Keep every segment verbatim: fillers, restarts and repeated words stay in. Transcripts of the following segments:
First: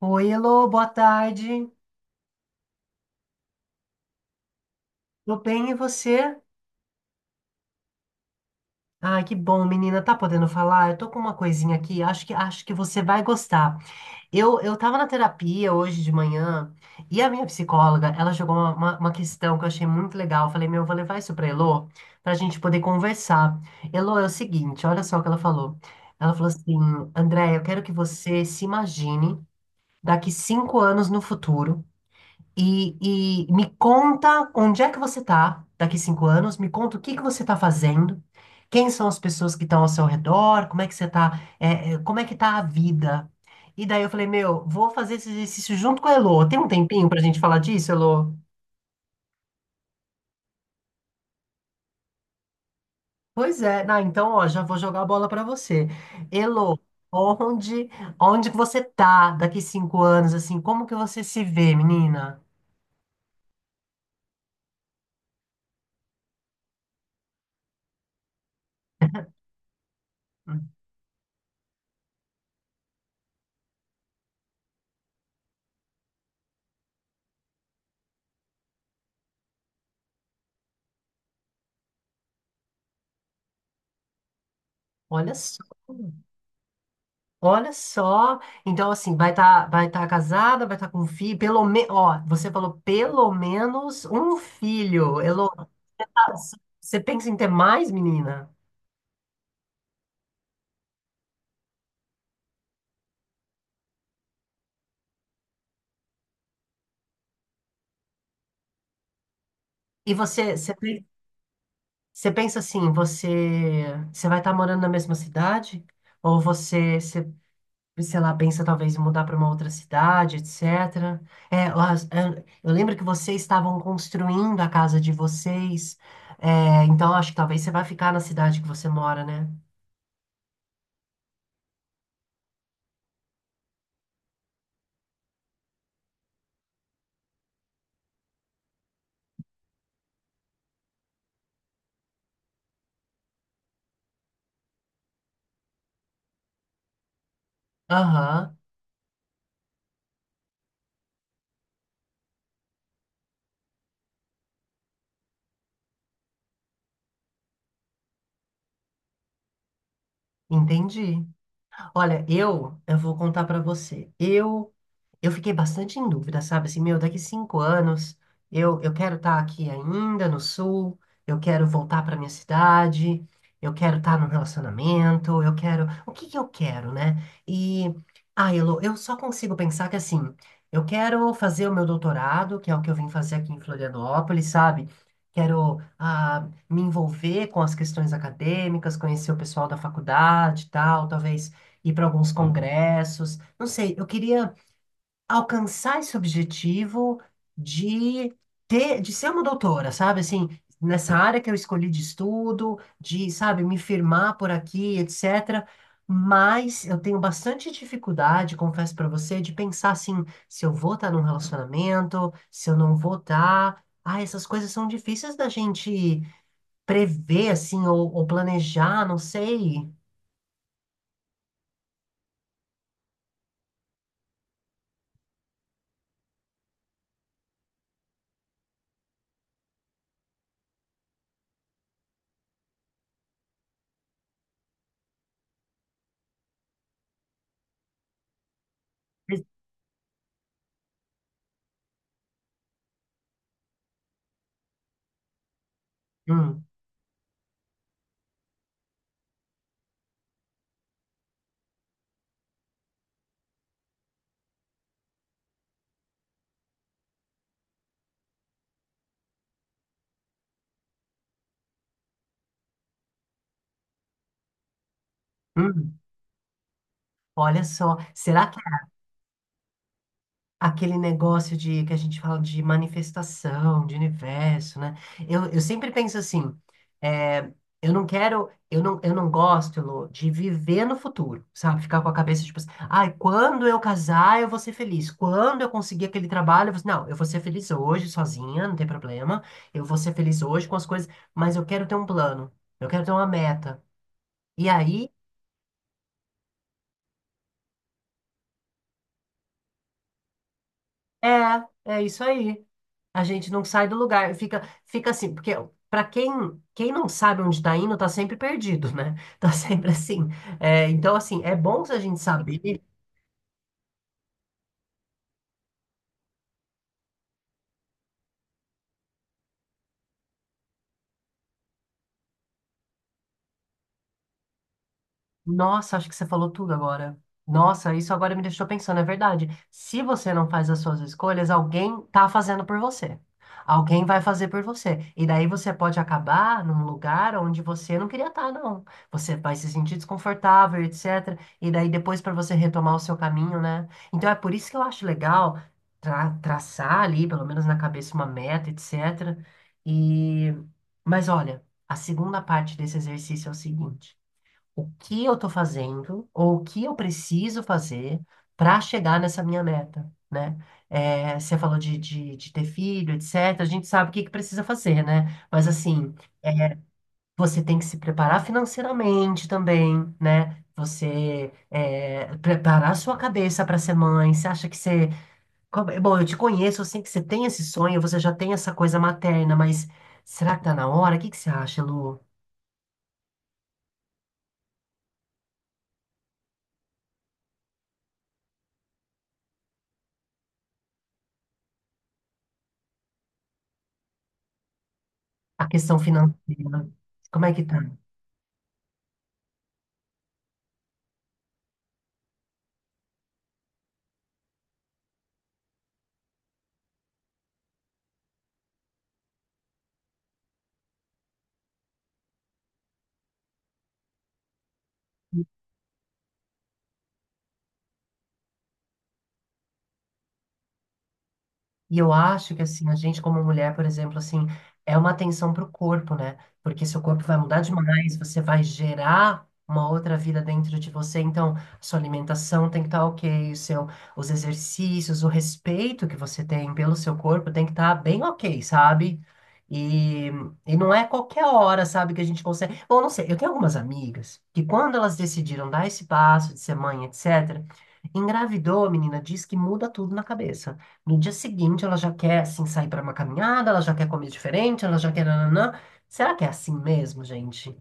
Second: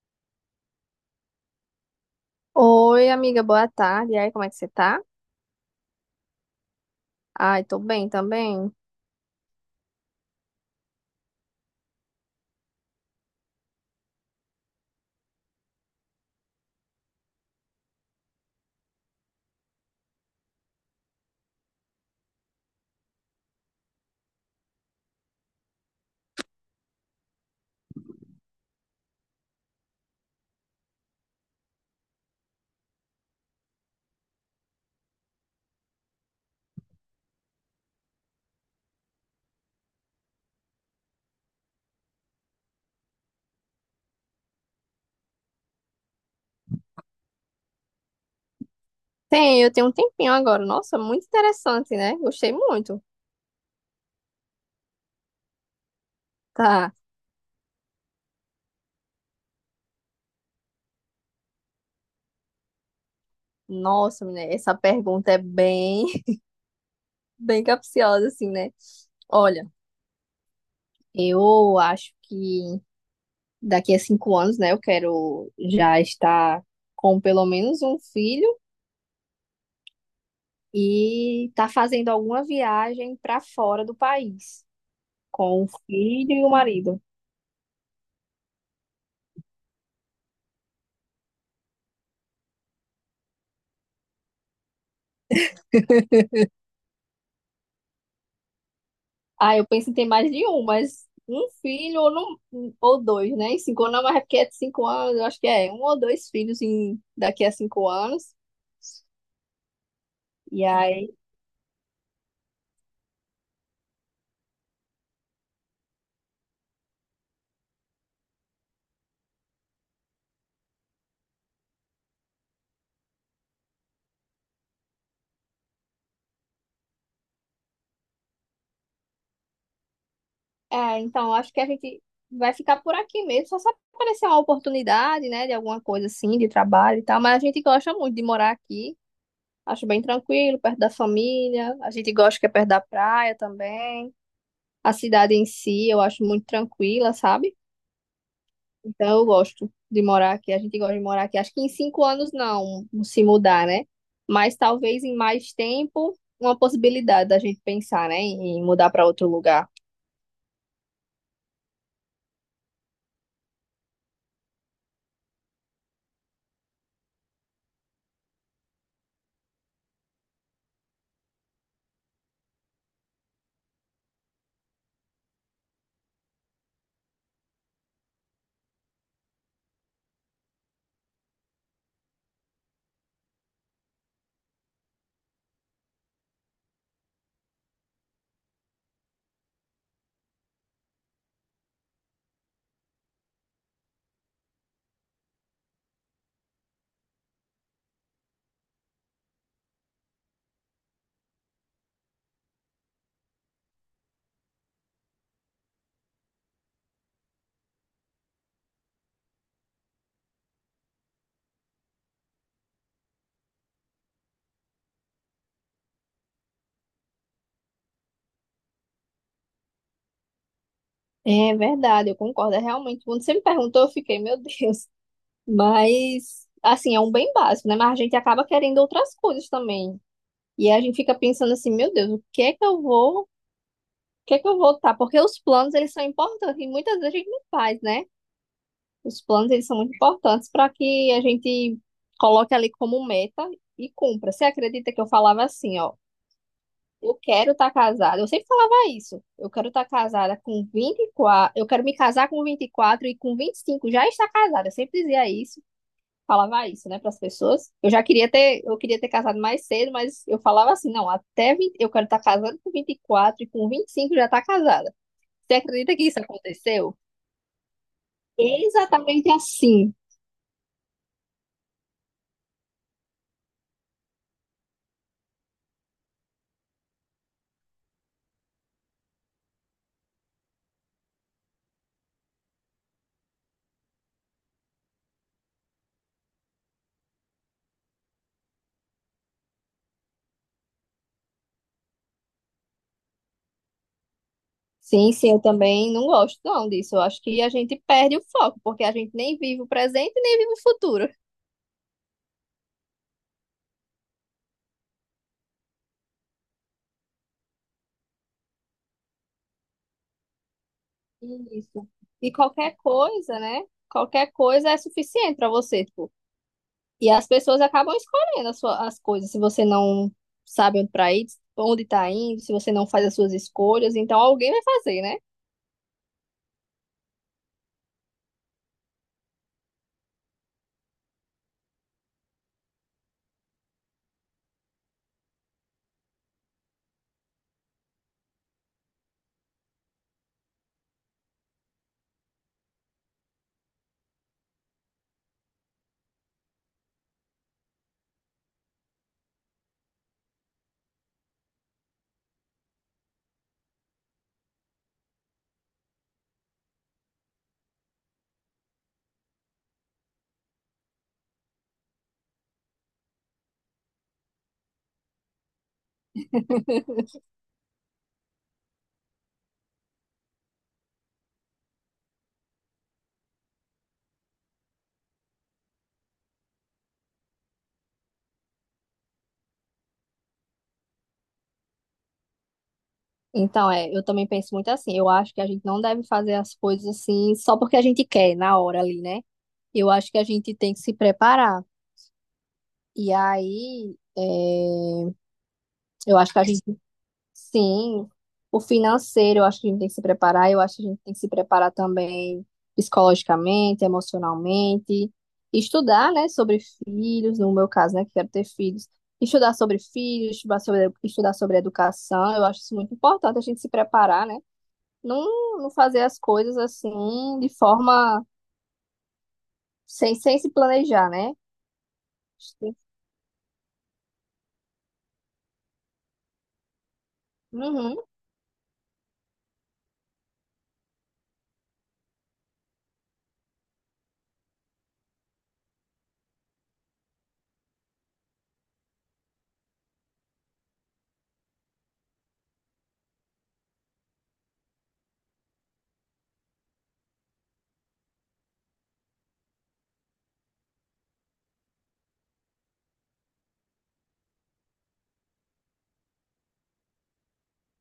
Oi, Elô, boa tarde. Oi, amiga, boa tarde. E aí, como é que você tá? Tô bem, e você? Ai, tô bem também. Ai, que bom, menina. Tá podendo falar? Eu tô com uma coisinha aqui, acho que acho que você vai gostar. Eu, eu tava na terapia hoje de manhã e a minha psicóloga, ela jogou uma, uma, uma questão que eu achei muito legal. Eu falei, meu, eu vou levar isso pra Elô pra gente poder conversar. Elô, é o seguinte, olha só o que ela falou. Ela falou assim, André, eu quero que você se imagine daqui cinco anos no futuro. E, e me conta onde é que você está daqui cinco anos, me conta o que que você está fazendo, quem são as pessoas que estão ao seu redor, como é que você está, como é que está a vida. E daí eu falei, meu, vou fazer esse exercício junto com a Elô. Tem um tempinho para a gente falar disso, Elô? Tem, eu tenho um tempinho agora. Nossa, muito interessante, né? Gostei muito. Pois é, ah, então ó, já vou jogar a bola para você. Elô, Tá. onde, onde que você está daqui cinco anos, assim, como que você se vê, menina? Nossa, menina, essa pergunta é bem, bem capciosa, assim, né? Olha, Hum. eu acho que daqui a cinco anos, né, eu quero já estar com pelo menos um filho e tá fazendo alguma viagem pra fora do país Olha só. com o filho e o marido. Olha só, então assim, vai estar vai tá casada, vai estar com um filho, pelo menos, ó, você falou pelo menos um filho. Elo, ah, c- você pensa em ter mais, menina? Ah, eu penso em ter mais de um, mas um filho ou, não, ou dois, né? Em cinco anos, mas é porque é de cinco anos, eu acho que é um ou dois filhos em, daqui a cinco anos. E você, E você, pe- aí, você pensa assim, você, você vai estar morando na mesma cidade? Ou você, você, sei lá, pensa talvez em mudar para uma outra cidade, etcétera. É, ó, eu, eu lembro que vocês estavam construindo a casa de vocês, é, então acho que talvez você vai ficar na cidade que você mora, né? é, então, acho que a gente vai ficar por aqui mesmo, só se aparecer uma oportunidade, né, de alguma coisa assim, de trabalho e tal, mas a gente gosta muito de morar aqui. Acho bem tranquilo, perto da família. A gente gosta que é perto da praia também. A cidade em si, eu acho muito tranquila, sabe? Aham. Então eu gosto de morar aqui. A gente gosta de morar aqui. Acho que em cinco anos não se mudar, né? Mas talvez em mais tempo, uma possibilidade da gente pensar, né? Em mudar para outro lugar. Entendi. Olha, eu, eu vou contar para você. Eu eu fiquei bastante em dúvida, sabe? Assim, meu, daqui cinco anos eu, eu quero estar aqui ainda no sul, eu quero voltar para minha cidade, eu quero estar num relacionamento, eu quero. O que que eu quero, né? E, ah, Elo, eu só consigo pensar que assim, eu quero fazer o meu doutorado, que é o que eu vim fazer aqui em Florianópolis, sabe? Quero, ah, me envolver com as questões acadêmicas, conhecer o pessoal da faculdade e tal, talvez ir para alguns congressos. Não sei, eu queria alcançar esse objetivo de ter, de ser uma doutora, sabe? Assim, nessa área que eu escolhi de estudo, de, sabe, me firmar por aqui, etcétera. Mas eu tenho bastante dificuldade, confesso para você, de pensar assim, se eu vou estar num relacionamento, se eu não vou estar. Ah, essas coisas são difíceis da gente prever, assim, ou, ou planejar, não sei. É verdade, eu concordo. É realmente. Quando você me perguntou, eu fiquei, meu Deus. Mas, assim, é um bem básico, né? Mas a gente acaba querendo outras coisas também. E a gente fica pensando assim, meu Deus, o que é que eu vou. O que é que eu vou tá. Porque os planos, eles são importantes e muitas vezes a gente não faz, né? Os planos, eles são muito importantes para que a gente coloque ali como meta e cumpra. Você acredita que eu falava assim, ó, Hum, eu quero estar casada. Eu sempre falava isso. Eu quero estar casada com vinte e quatro. Eu quero me casar com vinte e quatro e com vinte e cinco já estar casada. Eu sempre dizia isso, falava isso, né, para as pessoas. Eu já queria ter, eu queria ter casado mais cedo, mas eu falava assim, não, até vinte, eu quero estar casada com vinte e quatro e com vinte e cinco já estar casada. Você acredita hum. que isso aconteceu? Olha só, será Exatamente assim. aquele negócio de que a gente fala de manifestação, de universo, né? Eu, eu sempre penso assim, é, eu não quero, eu não, eu não gosto, Elô, de viver no futuro, sabe? Ficar com a cabeça tipo assim, ai, quando eu casar eu vou ser feliz, quando eu conseguir aquele trabalho, eu vou, não, eu vou ser feliz hoje sozinha, não tem problema, eu vou ser feliz hoje com as coisas, mas eu quero ter um plano, eu quero ter uma meta. E aí, Sim, sim, eu também não gosto não disso. Eu acho que a gente perde o foco, porque a gente nem vive o presente, nem vive o futuro. é, é isso aí. A gente não sai do lugar, fica, fica assim, porque para quem, quem não sabe onde está indo, tá sempre perdido, né? Tá sempre assim. É, então, assim, é bom Isso. se a gente E qualquer saber. coisa, né? Qualquer coisa é suficiente para você, tipo. E as pessoas acabam escolhendo as, sua- as coisas, se você não sabe onde para ir, onde tá indo, se você não faz as suas escolhas, então alguém vai fazer, né? Nossa, acho que você falou tudo agora. Nossa, isso agora me deixou pensando, é verdade. Se você não faz as suas escolhas, alguém tá fazendo por você. Alguém vai fazer por você. E daí você pode acabar num lugar onde você não queria estar, não. Você vai se sentir desconfortável, etcétera. E daí depois para você retomar o seu caminho, né? Então é por isso que eu acho legal tra- traçar ali, pelo menos na cabeça, uma meta, etcétera. E... Mas olha, a segunda parte desse exercício é o seguinte: o que eu estou fazendo ou o que eu preciso fazer para chegar nessa minha meta, né? É, você falou de, de, de ter filho, etcétera. A gente sabe o que que precisa fazer, né? Mas assim, você tem que se preparar financeiramente também, né? Você é, preparar a sua cabeça para ser mãe. Você acha que você. como- Bom, eu te conheço, eu sei que você tem esse sonho, você já tem essa coisa materna, mas será que tá na hora? O que que você acha, Lu? Então, é, eu também penso muito assim. Eu acho que a gente não deve fazer as coisas assim só porque a gente quer na hora ali, né? Eu acho que a gente tem que se preparar. E aí. A questão Eu acho que a gente, financeira, como é que tá? sim, o financeiro, eu acho que a gente tem que se preparar, eu acho que a gente tem que se preparar também psicologicamente, emocionalmente, estudar, né, sobre filhos, no meu caso, né, que quero ter filhos, estudar sobre filhos, estudar sobre, estudar sobre educação, eu acho isso muito importante, a gente se preparar, né, não, não fazer as coisas assim, de forma, sem, sem se planejar, né? E eu acho que assim, a gente como mulher, por exemplo, assim, é uma atenção para o corpo, né? Porque seu corpo vai mudar Uhum. demais, você vai gerar uma outra vida dentro de você, então sua alimentação tem que estar OK, o seu, os exercícios, o respeito que você tem pelo seu corpo tem que estar bem OK, sabe? E, e não é qualquer hora, sabe, que a gente consegue. Bom, não sei, eu tenho algumas amigas que quando elas decidiram dar esse passo de ser mãe, etcétera, engravidou, menina, diz que muda tudo na cabeça. No dia seguinte, ela já quer, assim, sair para uma caminhada, ela já quer comer diferente, ela já quer nananã. Será que é assim mesmo, gente?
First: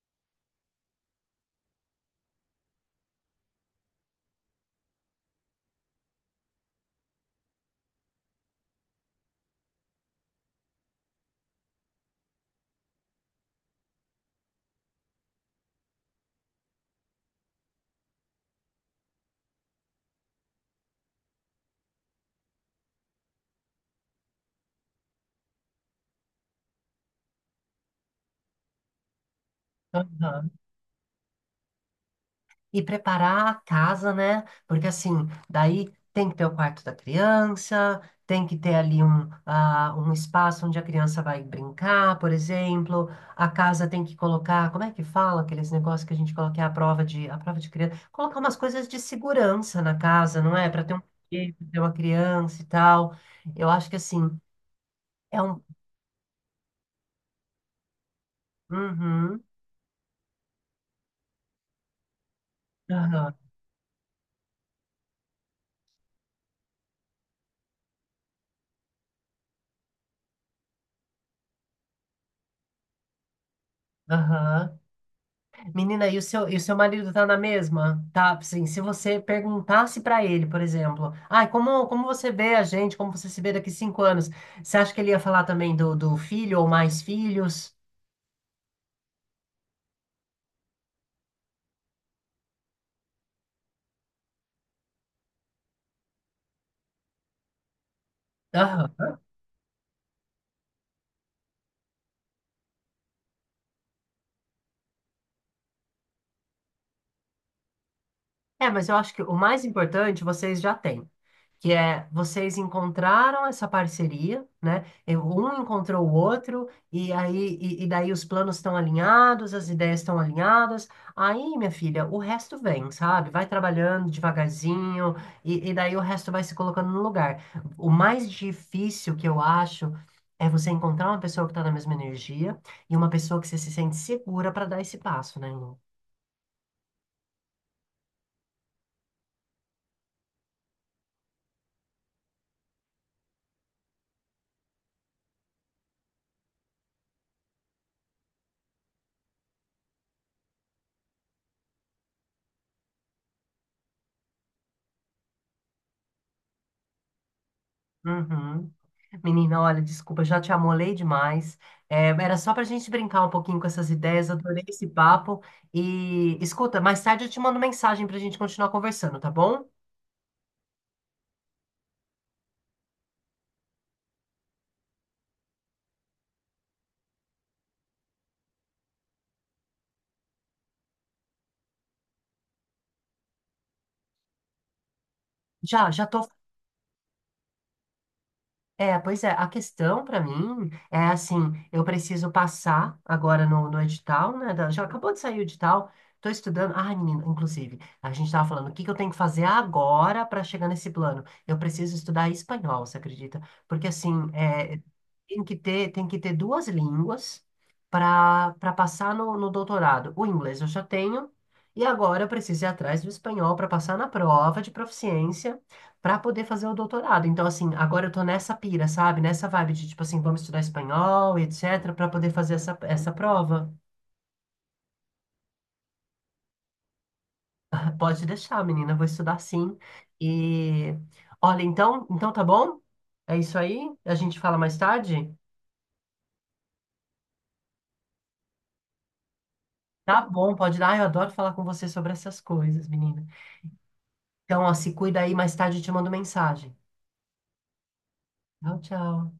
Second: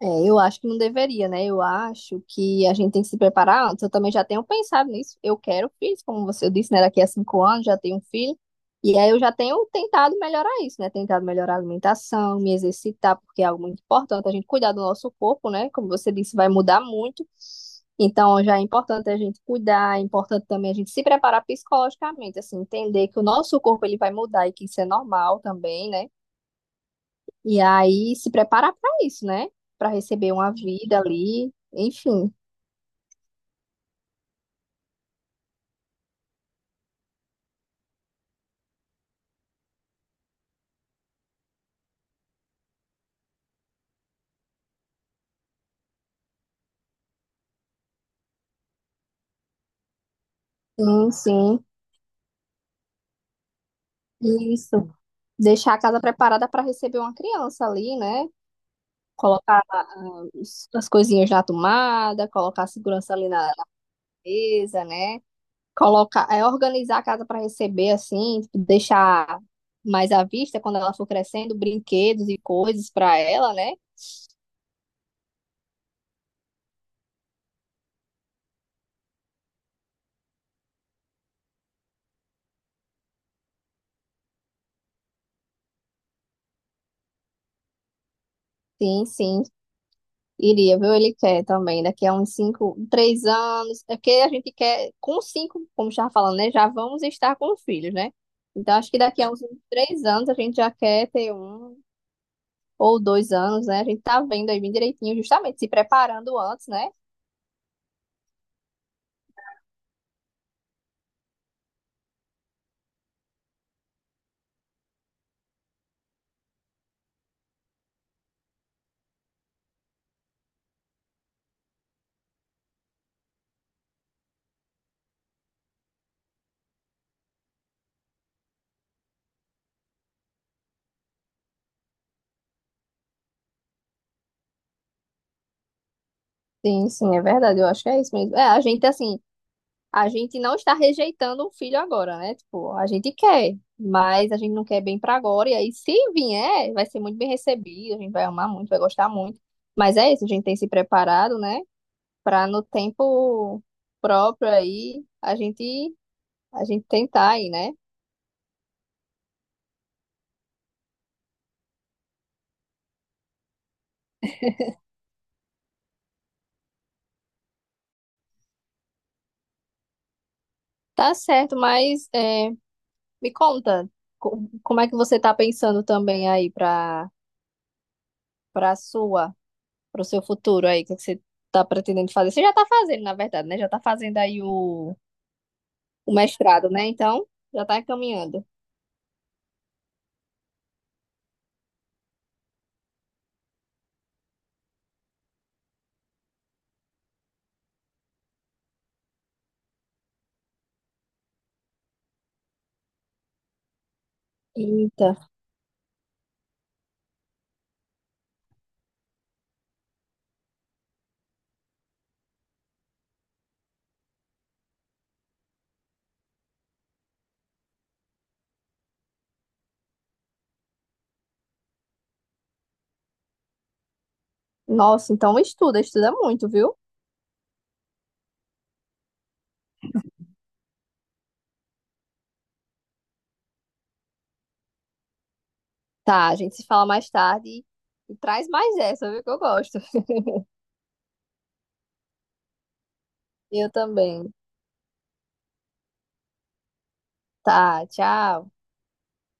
É, eu acho que não deveria, né? Eu acho que a gente tem que se preparar antes. Eu também já tenho pensado nisso. Eu quero filhos, como você disse, né? Daqui a cinco anos já tenho um filho. E aí eu já tenho tentado melhorar isso, né? Tentado melhorar a alimentação, me exercitar, porque é algo muito importante. A gente cuidar do nosso corpo, né? Como você disse, vai mudar muito. Então já é importante a gente cuidar, é importante também a gente se preparar psicologicamente, assim, entender que o nosso corpo ele vai mudar e que isso é normal também, né? E aí se preparar para isso, né? Para receber Aham. uma vida ali, enfim. E preparar a casa, né? Porque, assim, daí tem que ter o quarto da criança, tem que ter ali um, ah, um espaço onde a criança vai brincar, por exemplo. A casa tem que colocar, como é que fala aqueles negócios que a gente coloca é a prova de, a prova de criança? Colocar umas coisas de segurança na casa, não é? Para ter um Sim, brinquedo, sim. ter uma criança e tal. Eu acho que, assim. Isso. É um. Deixar a casa preparada para receber uma criança ali, né? Uhum, Colocar ah, os- as coisinhas na tomada, colocar a segurança ali aham, na, na mesa, né? Colocar, é organizar a casa para receber assim, tipo, deixar mais à vista quando ela for crescendo, brinquedos e coisas para ela, né? aham. Menina, e o seu, e o seu marido tá na mesma? Tá, assim, se você perguntasse pra ele, por exemplo, ai, como, como você vê a gente, como você se vê daqui cinco anos, você acha que ele ia falar também do, do filho ou mais filhos? Sim, sim. Iria, viu? Ele quer também, daqui a uns cinco, três anos. É porque a gente quer, com cinco, como já falando, né? Já vamos estar com filhos, né? Então, acho que Aham. daqui a uns três anos a gente já quer ter um ou dois anos, né? A gente tá vendo aí bem direitinho, justamente se preparando antes, né? É, mas eu acho que o mais importante vocês já têm, que é vocês encontraram essa parceria, né? Eu- Um encontrou o outro, e aí e, e daí os planos estão alinhados, as ideias estão alinhadas. Aí, minha filha, o resto vem, sabe? Vai trabalhando devagarzinho, e, e daí o resto vai se colocando no lugar. O mais difícil que eu acho é você encontrar uma pessoa que está na mesma energia e uma pessoa que você se sente segura para dar esse passo, né, Lu? Sim, sim, é verdade. Eu acho que é isso mesmo. É, a gente, assim. A gente não está rejeitando o filho agora, né? Tipo, a gente quer, mas a gente não quer bem para agora. E aí, se vier, vai ser muito bem recebido, a gente vai amar muito, vai gostar muito. Mas é isso, a gente tem se preparado, né? Para no tempo próprio aí, a gente, a gente tentar aí, né? Uhum. Menina, olha, desculpa, já te amolei demais. É, era só para a gente brincar um pouquinho com essas ideias, adorei esse papo. E escuta, mais tarde eu te mando mensagem para a gente continuar conversando, tá bom? Tá certo, mas é, me conta, co- como é que você tá pensando também aí para para sua, para o seu futuro aí? O que é que você tá pretendendo fazer? Você já tá fazendo, na verdade, né? Já tá fazendo aí o Já, já o tô. mestrado, né? Então, já tá encaminhando. É, pois é, a questão para mim é assim, eu preciso passar agora no, no edital, né? Da- já acabou de sair o edital, tô estudando. Ah, menina, inclusive, a gente tava falando, o que que eu tenho que fazer agora para chegar nesse plano? Eu preciso estudar espanhol, você acredita? Porque assim, é, Eita. tem que ter, tem que ter duas línguas para para passar no, no doutorado. O inglês eu já tenho, e agora eu preciso ir atrás do espanhol para passar na prova de proficiência para poder fazer o doutorado. Então, assim, agora eu tô nessa pira, sabe? Nessa vibe de, tipo assim, vamos estudar espanhol, etc, para poder fazer essa, essa prova. Nossa, então estuda, estuda muito, viu? Pode deixar, menina, vou estudar sim. E olha, então, então tá bom? É isso aí? A gente fala mais tarde? Tá, a gente se fala mais tarde e, e traz mais essa, viu? Que eu gosto. Tá bom, pode dar. Ai, eu adoro falar com você sobre essas coisas, menina. Eu também. Então, ó, se cuida aí, mais tarde eu te mando mensagem. Tá, tchau. Tchau, tchau.